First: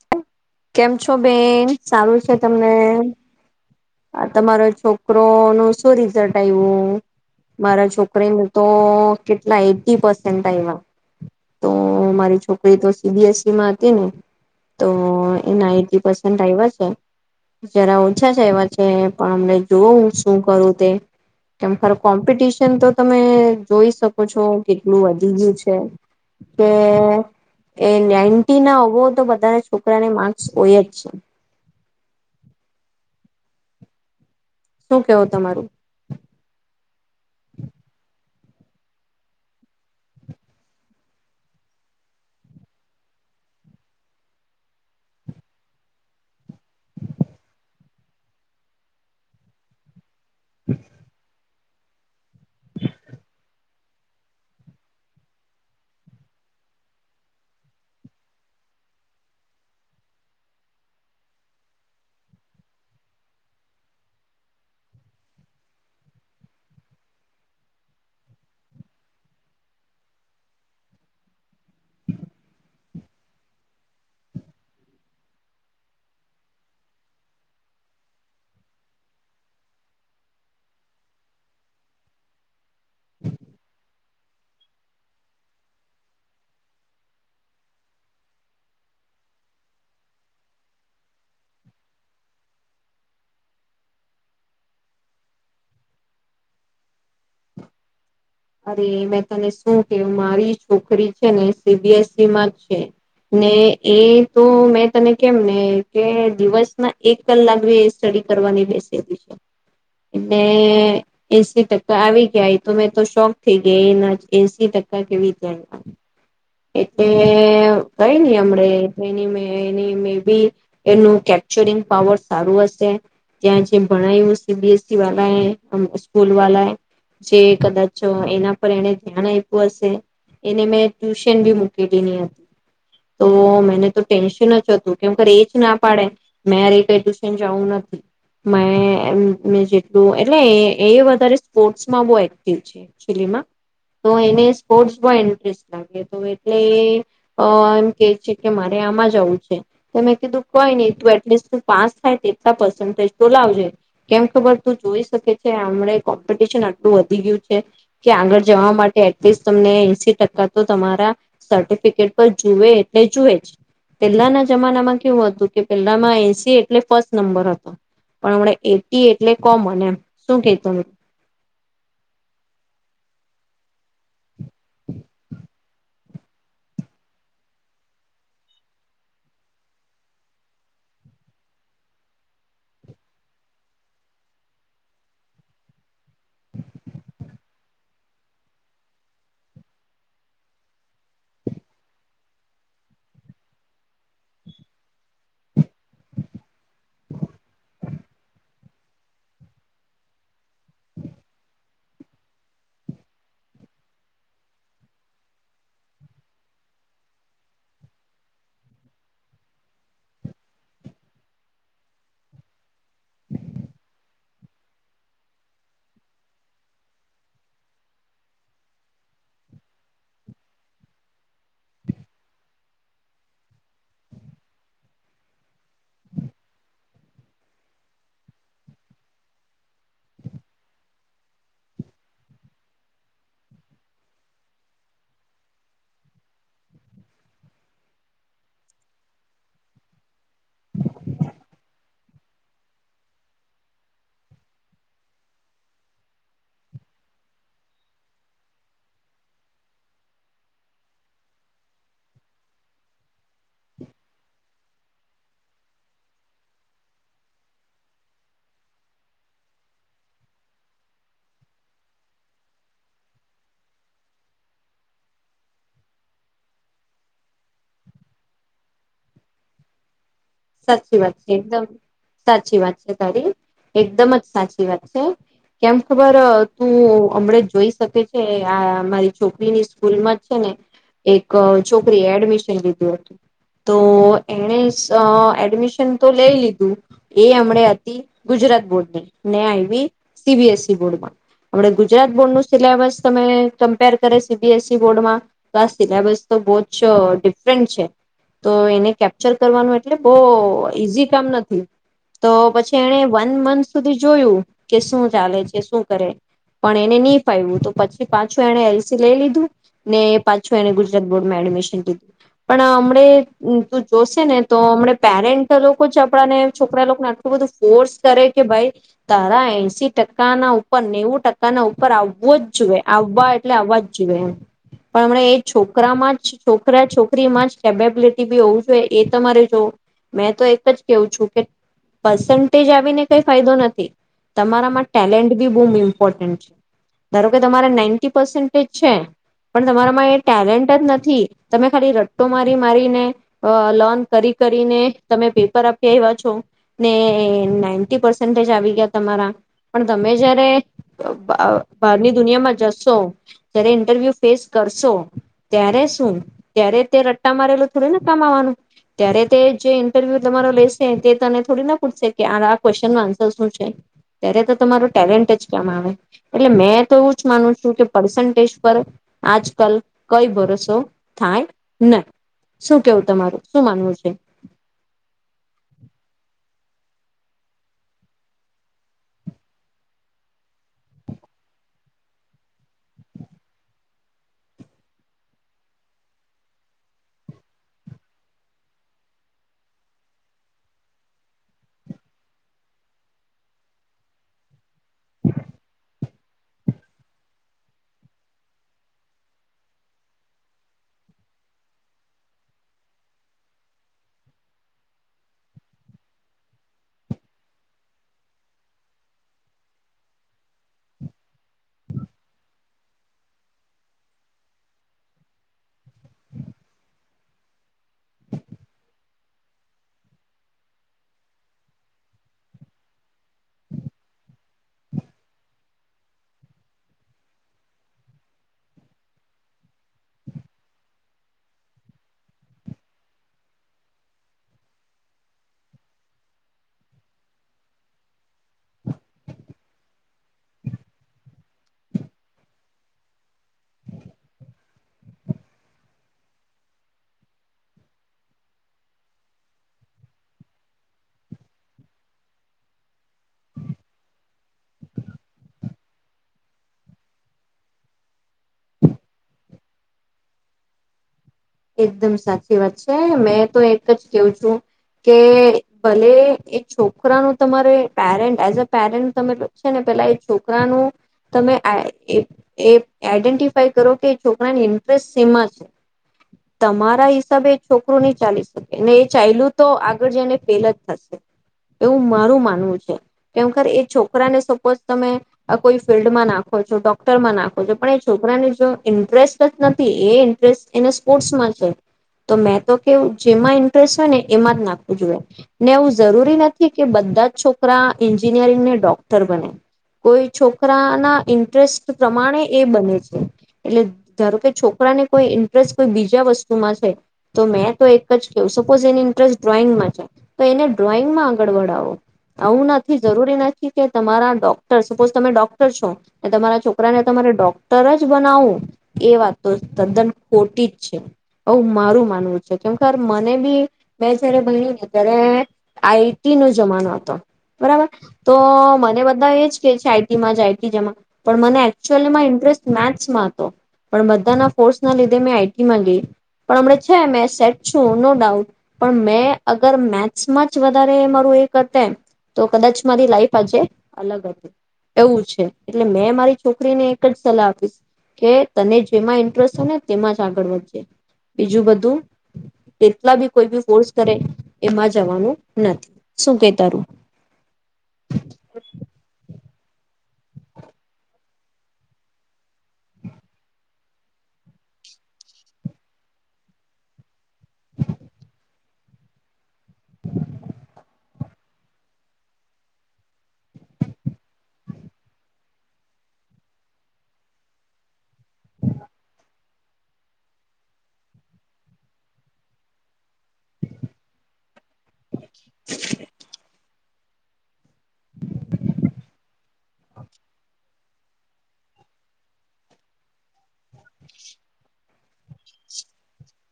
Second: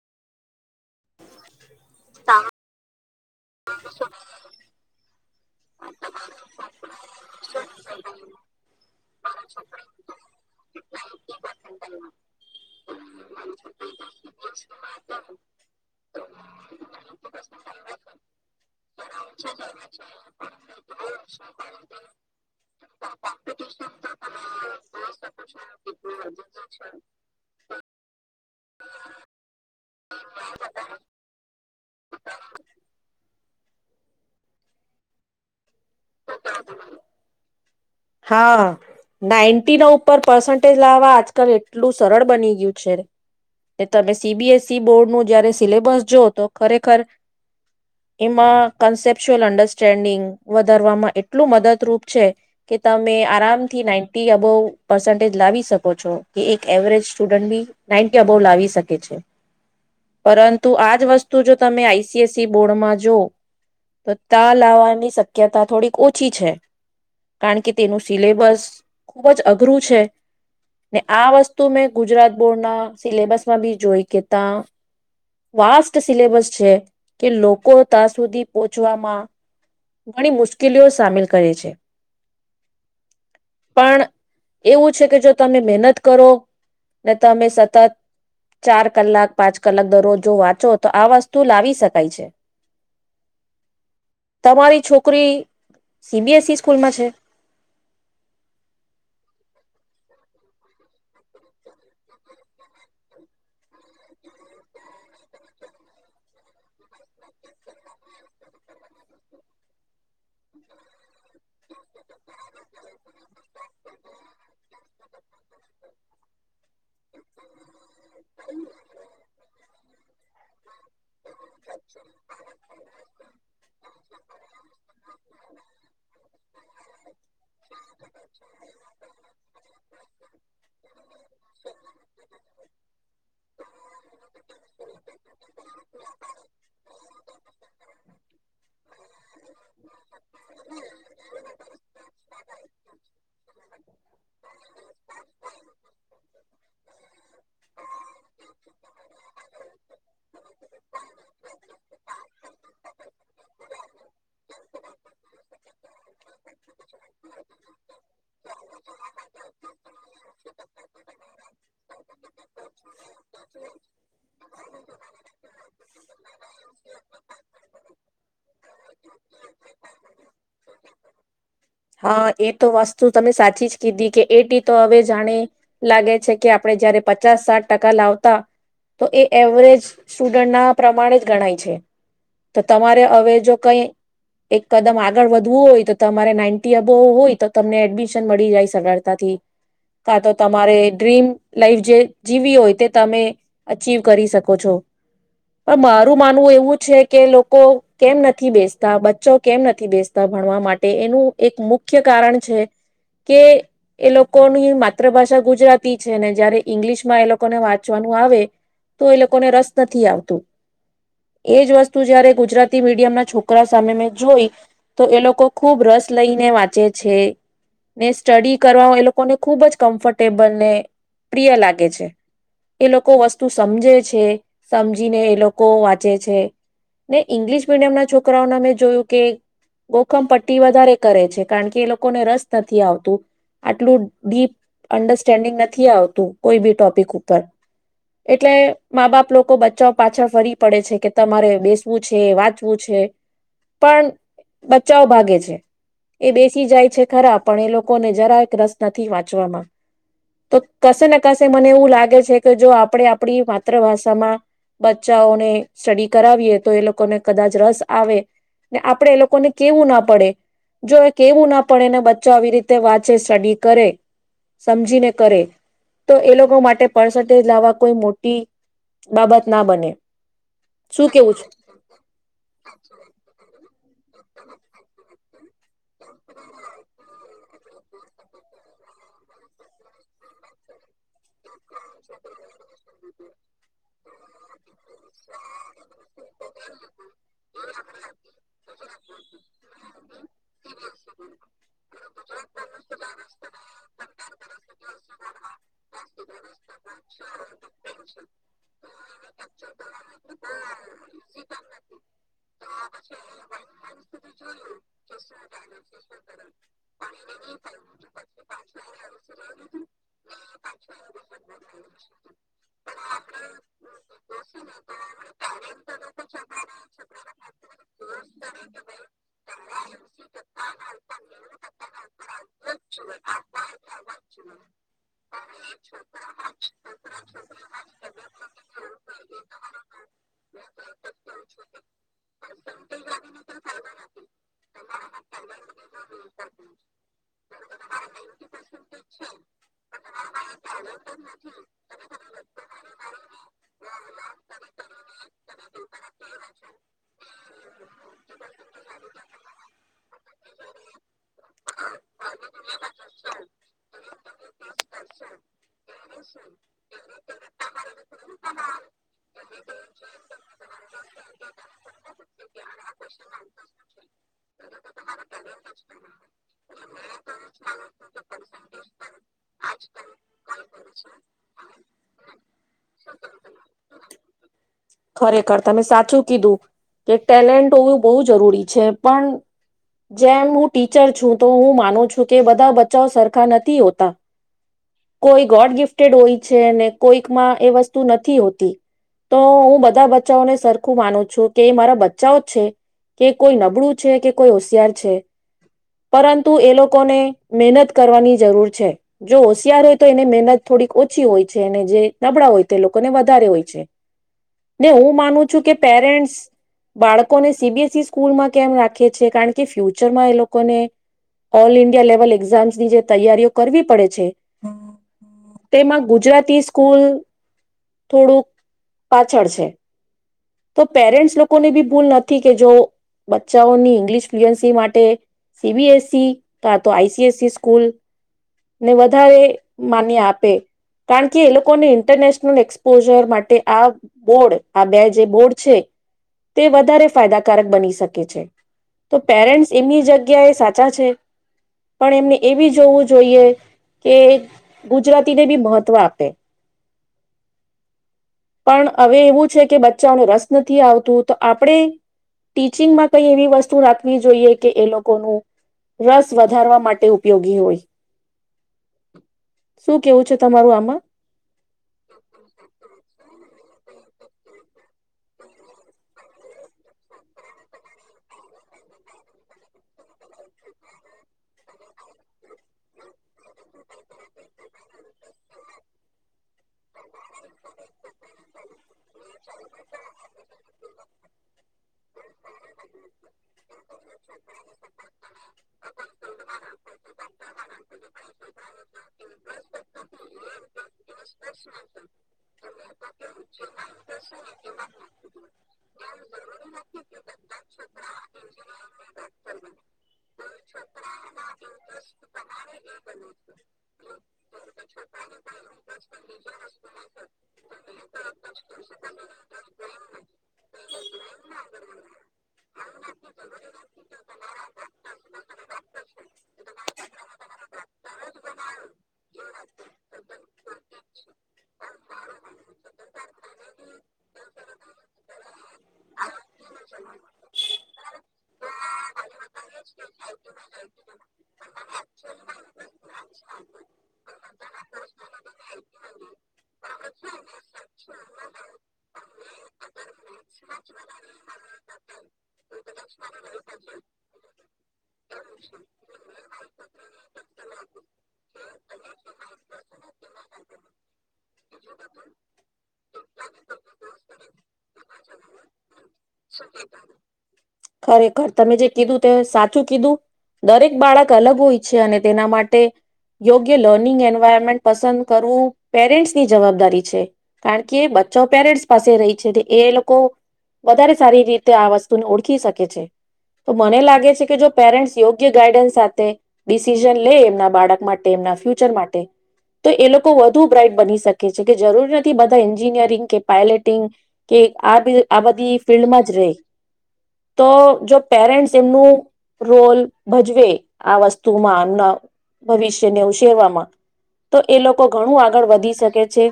[inaudible] કેમ છો બેન સારું છે તમને આ તમારો છોકરો નું શું રિઝલ્ટ આવ્યું મારા છોક કરીને તો કેટલા એટી પર્સેન્ટ આયવા. તો મારી છોકરી તો સી બી એસ સી માં હતી ને તો નાઇન્ટી પસેન્ટ આવ્યા છે જરા ઓછા જ આવ્યા છે પણ અમને જોવ શું કરું તે કેમર કોમ્પિટિશન તો તમે જોઈ શકો છો કેટલું વધી ગયું છે. કે એ નાઇન્ટી ના હોવો તો બધાના છોકરાને માર્ક્સ હોય જ. શું કેવો તમારું. હા નાઈન્ટી ના ઉપર પર્સન્ટેજ લાવવા આજકાલ એટલું સરળ બની ગયું છે તમે સી બી એસ બોર્ડ નું જયારે સિલેબસ જો તો ખરેખર એમાં કન્સેપટ્યલ અન્ડરસ્ટેન્ડિંગ ધારવામાં એટલું મદદરૂપ છે કે તમે આરામથી નાઈન્ટી આબો પર્સન્ટેજ લાવી શકો છો કે એક એવરેજ સ્ટુડન્ટ બી નાઈન્ટી આબો લાવી શકે છે પરંતુ આજ વસ્તુ જો તમે આઈ સી એસ સી બોર્ડમાં જો તો ત લાવવાની શક શક્યતા થોડીક ઓછી છે કારણ કે તેનું સિલેબસ ખુબ જ અઘરું છે ને આ વસ્તુ મેં ગુજરાત બોર્ડ ના સિલેબસમાં બી જોઈ કેતા વાસ્ટ સિલેબસ છે કે લોકો ત્યાં સુધી પહોચવામાં ઘણી મુશ્કેલીઓ સામેલ કરે છે પણ એવું છે કે જો તમે મહેનત કરો ને તમે સતત ચાર કલાક પાંચ કલાક દરરોજ જો વાંચો તો આ વસ્તુ લાવી શકાય છે તમારી છોકરી સી બી એ સી સ્કૂલમાં છે. અરે મે તને શું કે મારી છોકરી છે ને સી બી એસ સી માં છે ને એ તો મે તને કેમને કે દિવસ ના એક કલાક બી સ્ટડી કરવાની બેસેલી છે એટલે એ [unintelligible] આવી ગયાાય તો મેં તો શોખ થઈ ગઈ અને એસી ટકા કેવી રીતે આવ્યા એટલે કઈ ની અમને એની મે એની મેં બી એનું કેપચરિંગ પાવર સારું હશે ત્યાં જે ભણાયું સી બી એસ સી વાળા સ્કૂલ વા જે કદાચ કદાચ એના પર એને ધ્યાન આપવ્યું હશે એને મેં ટ્યુશન બી મુકેલીની હતી તો મેને તો ટેન્શન જ હતું કેમ એજ ના પાડે મે ર કઈ ટ્યુશન જવું નથી મે મે જેટલું એટલે એ વ તારે સ્પોર્ટમાં બો છે [unintelligible] માં તો એને સ્પોર્ટ બો ઇન્ટરેસ્ટ લાગે તો એટલે આ એમ કે છે કે મારે આમાં જવું છે તો મેં કીધું કઈ નહી તું એટલીસ્ટ પાસ થાય તેટલા પસન્ટેજ તો લાવજે કેમ ખબર તું જોઈ શકે છે [unintelligible] કો પટીશન આ લુ વધી ગયું કે આગળ જવા માટે એટલીસ્ટ તમને એસી ટકા તો તમારા સર્ટિફિકેટ પર જુવે લેચુજ, પેલા ના જમાનામાં કેવું હતું કે પેલામાં એનસી એટલે ફર્સ્ટ નંબર હતો, પણ હમ એટી એટલે કોમન એમ, શું કેતું હા એ તો વસ્તુ તમે સાચી જ કીધી કે એટી તો હવે જાણે, લાગે કે આપણે જયારે પચાસ સાત ટકા લાવતા, તો એ એવરેજ સ્ટુડન્ટ ના પ્રમાણે જ ગણાય છે, તો તમારે હવે જો કઈ એક કદમ આગળ વધવું હોય તો તમારે નાઈટી અબો હોય તો તમને એડમિશન મળી જાય સરળતાથી, કા તો તમારે ડ્રીમ લાઈફ જે જીવી હોય તે તમે અચવ કરી શકો છો, પણ મારું માનવું એવું છે કે લોકો કેમ નથી બ્ચો કેમ નથી બેસતા ભણવા માટે એનું એક મુખ્ય કારણ છે કે એ લોકોની માતૃભાષા ગુજરાતી છે, ને જયારે ઈંગ્લિશ માં એ લોકોને વાંચવાનું આવે, તો એ લોકોને રસ નથી આવતું, એજ વસ્તુ જયારે ગુજરાતી મીડિયમના છોકરા સામે મે જોઈ, તો એ લોકો ખૂબ રસ લઈને વાંચે છે, ને સ્ટડી કરવા એ લોકોને ખુબ જ કમ્ફર્ટેબલ ને પ્રિય લાગે છે, એ લોકો વસ્તુ સમજે છે સમજીને એ લોકો વાંચે છે, ને ઇંગ્લિશ મીડિયમ ના છોકરા છોકરાઓન અમે જોયું કે, ગોખમ પટ્ટી વધારે કરે છે કારણ કે એ લોકોને રસ નથી આવતું, આટલું ડીપ અન્ડરસ્ટેન્ડિંગ નથી આવતું કોઈ બી ટોપિક ઉપર, એટલે મા બાપ લોકો બચ્ચા પાછળ ફરી પડે છે કે તમારે બેસવું છે વાંચવું છે. પણ બચ્ચાઓ ભાગે છે, એ બેસી જાય છે ખરા પણ એ લોકોને જરાય રસ નથી વાંચવામાં, તો કશેને કશે મને એવું લાગે છે કે જો આપણેે આપડી માતૃભાષામાં, બચ્ચાઓને સ્ટડી કરાવીએ તો એ લોકોને કદાચ રસ આવે, ને આપણેે એ લોકોને કેવું ના પડે, જો એ કેવું ના પડે અને બચ્ચો આવી રીતે વાંચે સ્ટડી કરે, સમજીને કરે, તો એ લોકો માટે પર્સેજ લાવવા કોઈ મોટી બાબત ના બને. સાચી શું વાત છે કેવું એકદમ સાચી વાત છે. તારી. એકદમ જ સાચી વાત છે, કેમ ખબર તું હમણાં જોઈ શકે છે આ મારી છોકરીની સ્કૂલમાં જ છે ને. એક છોકરીએ એડમિશન લીધું હતું. તો એને અ એડમિશન તો લઈ લીધું, એ હમણે હતી ગુજરાત બોર્ડની ને આવી સી બી એસ ઇ બોર્ડમાં. આપડ ગુજરાત બોર્ડ ન સિલેબસ તમે કમ્પેર કરે સી બી એસ ઇ બોર્ડમાં, તો આ સિલેબસ તો બહુ જ ડિફરન્ટ છે તો એને કેપ્ચર કરવાનું એટલે ઓ ઈઝી કામ નથી, તો પછી એણે વન મંથ સુધી જોયું, કે શું ચાલે છે શું કરે પણ એને નહી ફાવું તો, પછી પાછું એણે એલસી લઈ લીધું, ને પાછું એને ગુજરાત બોર્ડમાં એડમિશન લીધું, પણ હમ તું જોશે ને તો હમ પેરેન્ટ લોકો જ આપડાને છોકરા લોકોને આટલું બધું ફોર્સ કરે કે ભાઈ, તારા એસી ટકા ના ઉપર નેવું ટકા ના ઉપર આવવો જ જોઈએ આવવા એટલે આવવા જુએ, પણ હમણા એ છોકરામાં જ છો છોકરા છોકરીમાં જ કેબેબિલિટી બી હોવું જોઈએ એ તમારે જો મેં તો એક જ કેવું છું કે, પસન્ટેજ આવીને કઈ ફાયદો નથી, તમારામાં ટેલેન્ટ બી બહુ ઇમ્પોર્ટન્ટ છે, ધારો કે તમારે નાઈન્તી છે, પણ તમારામાં ટેલેન્ટ નથી, તમે ખાલી તો મારી મારીને, લોન કરી કરીને, તમે પેપર આપી આવ્યા છો, ને નાઈન્ટી પસેન્ટેજ આવી ગયા, તમારા પણ તમે જયારે બહારની દુનિયામાં જશો જય્યારે ઇન્ટરવ્યુ ફેસ કરશો, ત્યારે શું ત્યારે તે રટ્ટા મારેલો થોડને કામવાનું. ત્યારે તે જે ઇન્ટરવ્યુ તમારો લેશે તે તને થોડી ના પૂછશે કે આ આ ક્વેશ્ચન નો આન્સર શું છે, ત્યારે તો તમારો ટેલેન્ટ જ ક્યામ આવે એટલે મેં તો એવું જ માનું છું કે પર્સન્ટેજ પર આજકાલ કઈ ભરોસો થાય નહી શું કેવું તમારું? શું માનવું છે? ખરેખર તમે સાચું કીધું. કે ટેલેન્ટ હોવું બહુ જરૂરી છે પણ જેમ હું ટીચર છું તો હું માનું છું કે બધા બચ્ચાઓ સરખા નથી હોતા. કોઈ ગોડ ગિફ્ટેડ હોય છે ને કોઈકમાં એ વસ્તુ નથી હોતી, તો હું બધા બચ્ચાઓને સરખું માનું છું કે એ મારા બચ્ચાઓ જ છે, કે કોઈ નબળું છે કે કોઈ હોશિયાર છે, પરંતુ એ લોકોને મહેનત કરવાની જરૂર છે, જો ત્યારે તો એને મહેનત થોડીક ઓછી હોય છે અને જે નબળા હોય તે લોકોને વધારે હોય છે ને હું માનું છું કે પેરેન્ટ્સ બાળકોને સી બી એસ ઇ સ્કૂલમાં કેમ રાખે છે કારણ કે ફ્યુચરમાં એ લોકોને ઓલ ઇન્ડિયા લેવલ એક્ઝામ્સની જે તૈયારીઓ કરવી પડે છે તેમાં ગુજરાતી સ્કૂલ થોડુંક પાછળ છે. તો પેરેન્ટ્સ લોકોને બી ભૂલ નથી કે, જો બચ્ચાઓની ઇંગ્લિશ ફ્લુએન્સી માટે સી બી એસ ઇ કા તો I C S C school ને વધારે માન્ય આપે કારણ કે, એ લોકોને ઇન્ટરનેશનલ એક્સપોજર માટે આ બોર્ડ આ બે તે બોર્ડ છે તે વધારે ફાયદાકાર બની શકે છે. તો પેરેન્ટ્સ એમની જગ્યાએ સાચા છે પણ એમને એ બી જોવું જોઈએ કે ગુજરાતીને બી મહત્વ આપે. પણ હવે એવું છે કે ચાઓને રસ નથી આવતું તો આપણે ટીચિંગમાં કઈ એવી વસ્તુ રાખવી જોઈએ કે એ લોકોનું રસ વધારવા માટે ઉપયોગી હોય. શું કેવું છે તમારું આમાં? એકદમ સાચી વાત છે. મેં તો એક એ જ કેવું છું, કે ભલે એ છોકરાનું તમારે પેરેન્ટ એઝ અ પેરેન્ટ તમે છે ને પેલા એ છોકરાનું તમે આ એ એ આઈડેન્ટિ કરો કે, છોકરાની ઇન્ટરેસ્ટ શેમાં છે. તમા રા હિસાબે એ છોકરું નહી ચાલી શકે એ ચાયલું તો આગળ જને ફેલ જ થશે. એવું મારું માનવું છે કેમક એ છોકરાને સપોઝ તમે કોઈ ફિલ્ડમાં નાખો છો, ડોક્ટરમાં નાખો છો પણ એ છોકરાને જો ઇન્ટરેસ્ટ જ નથી એ ઇન્ટરેસ્ટ એને સ્પોર્ટ્સમાં નમસ્કાર છે શું [inaudible] તો મેં તો કે જેમાં ઇન્ટરેસ્ટ હોય ને એમાં જ નાખવું જોઈએ ને એવું જરૂરી નથી કે બધા જ છોકરા એન્જિનિયરિંગને ડોક્ટર બને. કોઈ છોકરા ના ઇન્ટરેસ્ટ પ્રમાણે એ બને છે. એટલે ધારો કે છોકરાને કોઈ ઇન્ટરેસ્ટ બીજા વસ્તુમાં છે તો મેં તો એક કે સપોઝ એની ઇન્ટરેસ્ટ ડ્રોઈંગમાં છે તો એને ડ્રોઈંગમાં [unintelligible] આવું નથી જરૂરી નથી કે તમારા ડોક્ટર સપોસ તમે ડોક છો. તમારા છોકરાને તમારે ડોક્ટર જ બનાવવું એ વાત તો તદ્દન ખોટી છે. આવું મારું માનવું છે કેમ મને બી મે જયારે બની ને ત્યારે આઈ ટી નો જમાનો હતો બરાબર તો મને બધા એ જ છે આઇ ટી માં જા આઇટી જેમાં પણ મને લી માં ઇન્ટરેસ્ટ મેથ્સમાં હતો. પણ બધાના ફોર્સના લીધે મેં આ મન ગયું પણ હમને છે મે સેટ છું નો ડાઉટ. પણ મેં અગર મેથ્સમાં જ વધારે મારું એ કર એમ તો કદાચ મારી લાઈફ આજે અલગ હતી એવું છે. એટલે મેં મારી છોકરીને એક જ સલાહ આપીશ કે તને જેમાં ઇન્ટરેસ્ટ હો ને તેમાં આગળ વધજે. બીજું બધું કેટલા બી કોઈ બી ફોર્સ કરે એમાં જવાનું નથી. શું કે શી તારું ત ખરેખર તમે જે કીધું તે સાચું કીધું. દરેક બાળક અલગ હોય છે અને તેના માટે યોગ્ય લર્નિંગ એન્વાયરમેન્ટ પસંદ કરવું પેરેન્ટ્સ ની જવાબદારી છે. કારણ કે બચ્ચા પેરેન્ટ્સ પાસે રહી છે એ લોકો વધારે સારી રીતે આ વસ્તુને ઓળખી શકે. તો મને લાગે છે કે જો પેરેન્ટ યોગ્ય ગાઈડન્સ સાથે ડિસિઝન લે એમના બાળક માટે એમના ફ્યુચર માટે તો એ લોકો વધુ બ્રાઈટ બની શકે છે કે જરૂરી નથી બધા એન્જિનિયરિંગ કે પાયલટિંગ કે આ બ આ બધી ફિલ્ડમાં જ રે. તો જો પેરેન્ટ્સ એમનું રોલ ભજવે આ વસ્તુમાં એમના ભવિષ્યને ઉછેરવામાં તો એ લોક ઘણું આગળ વધી શકે છે.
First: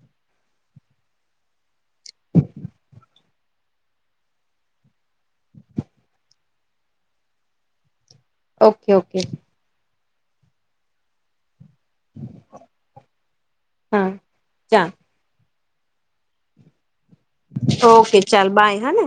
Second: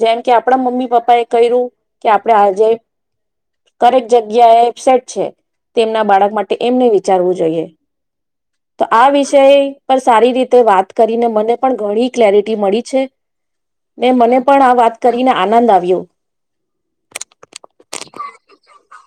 જેમ કે આપણા મમ્મી પપ્પા એ કર્યું. કે આપણેે આજે કરેક જગ્યા એ એબસેટ છે. તેમના બાળક માટે એમને વિચારવું જોઈએ. તો ઓકે આ ઓકે વિષય પણ સારી રીતે વાત કરીને મને પણ ઘણી ક્લેરિટી મળી છે ને હા મને પણ આ ચાલ વાત કરીને આનંદ આવે [inaudible] ઓકે ચાલ બાય હને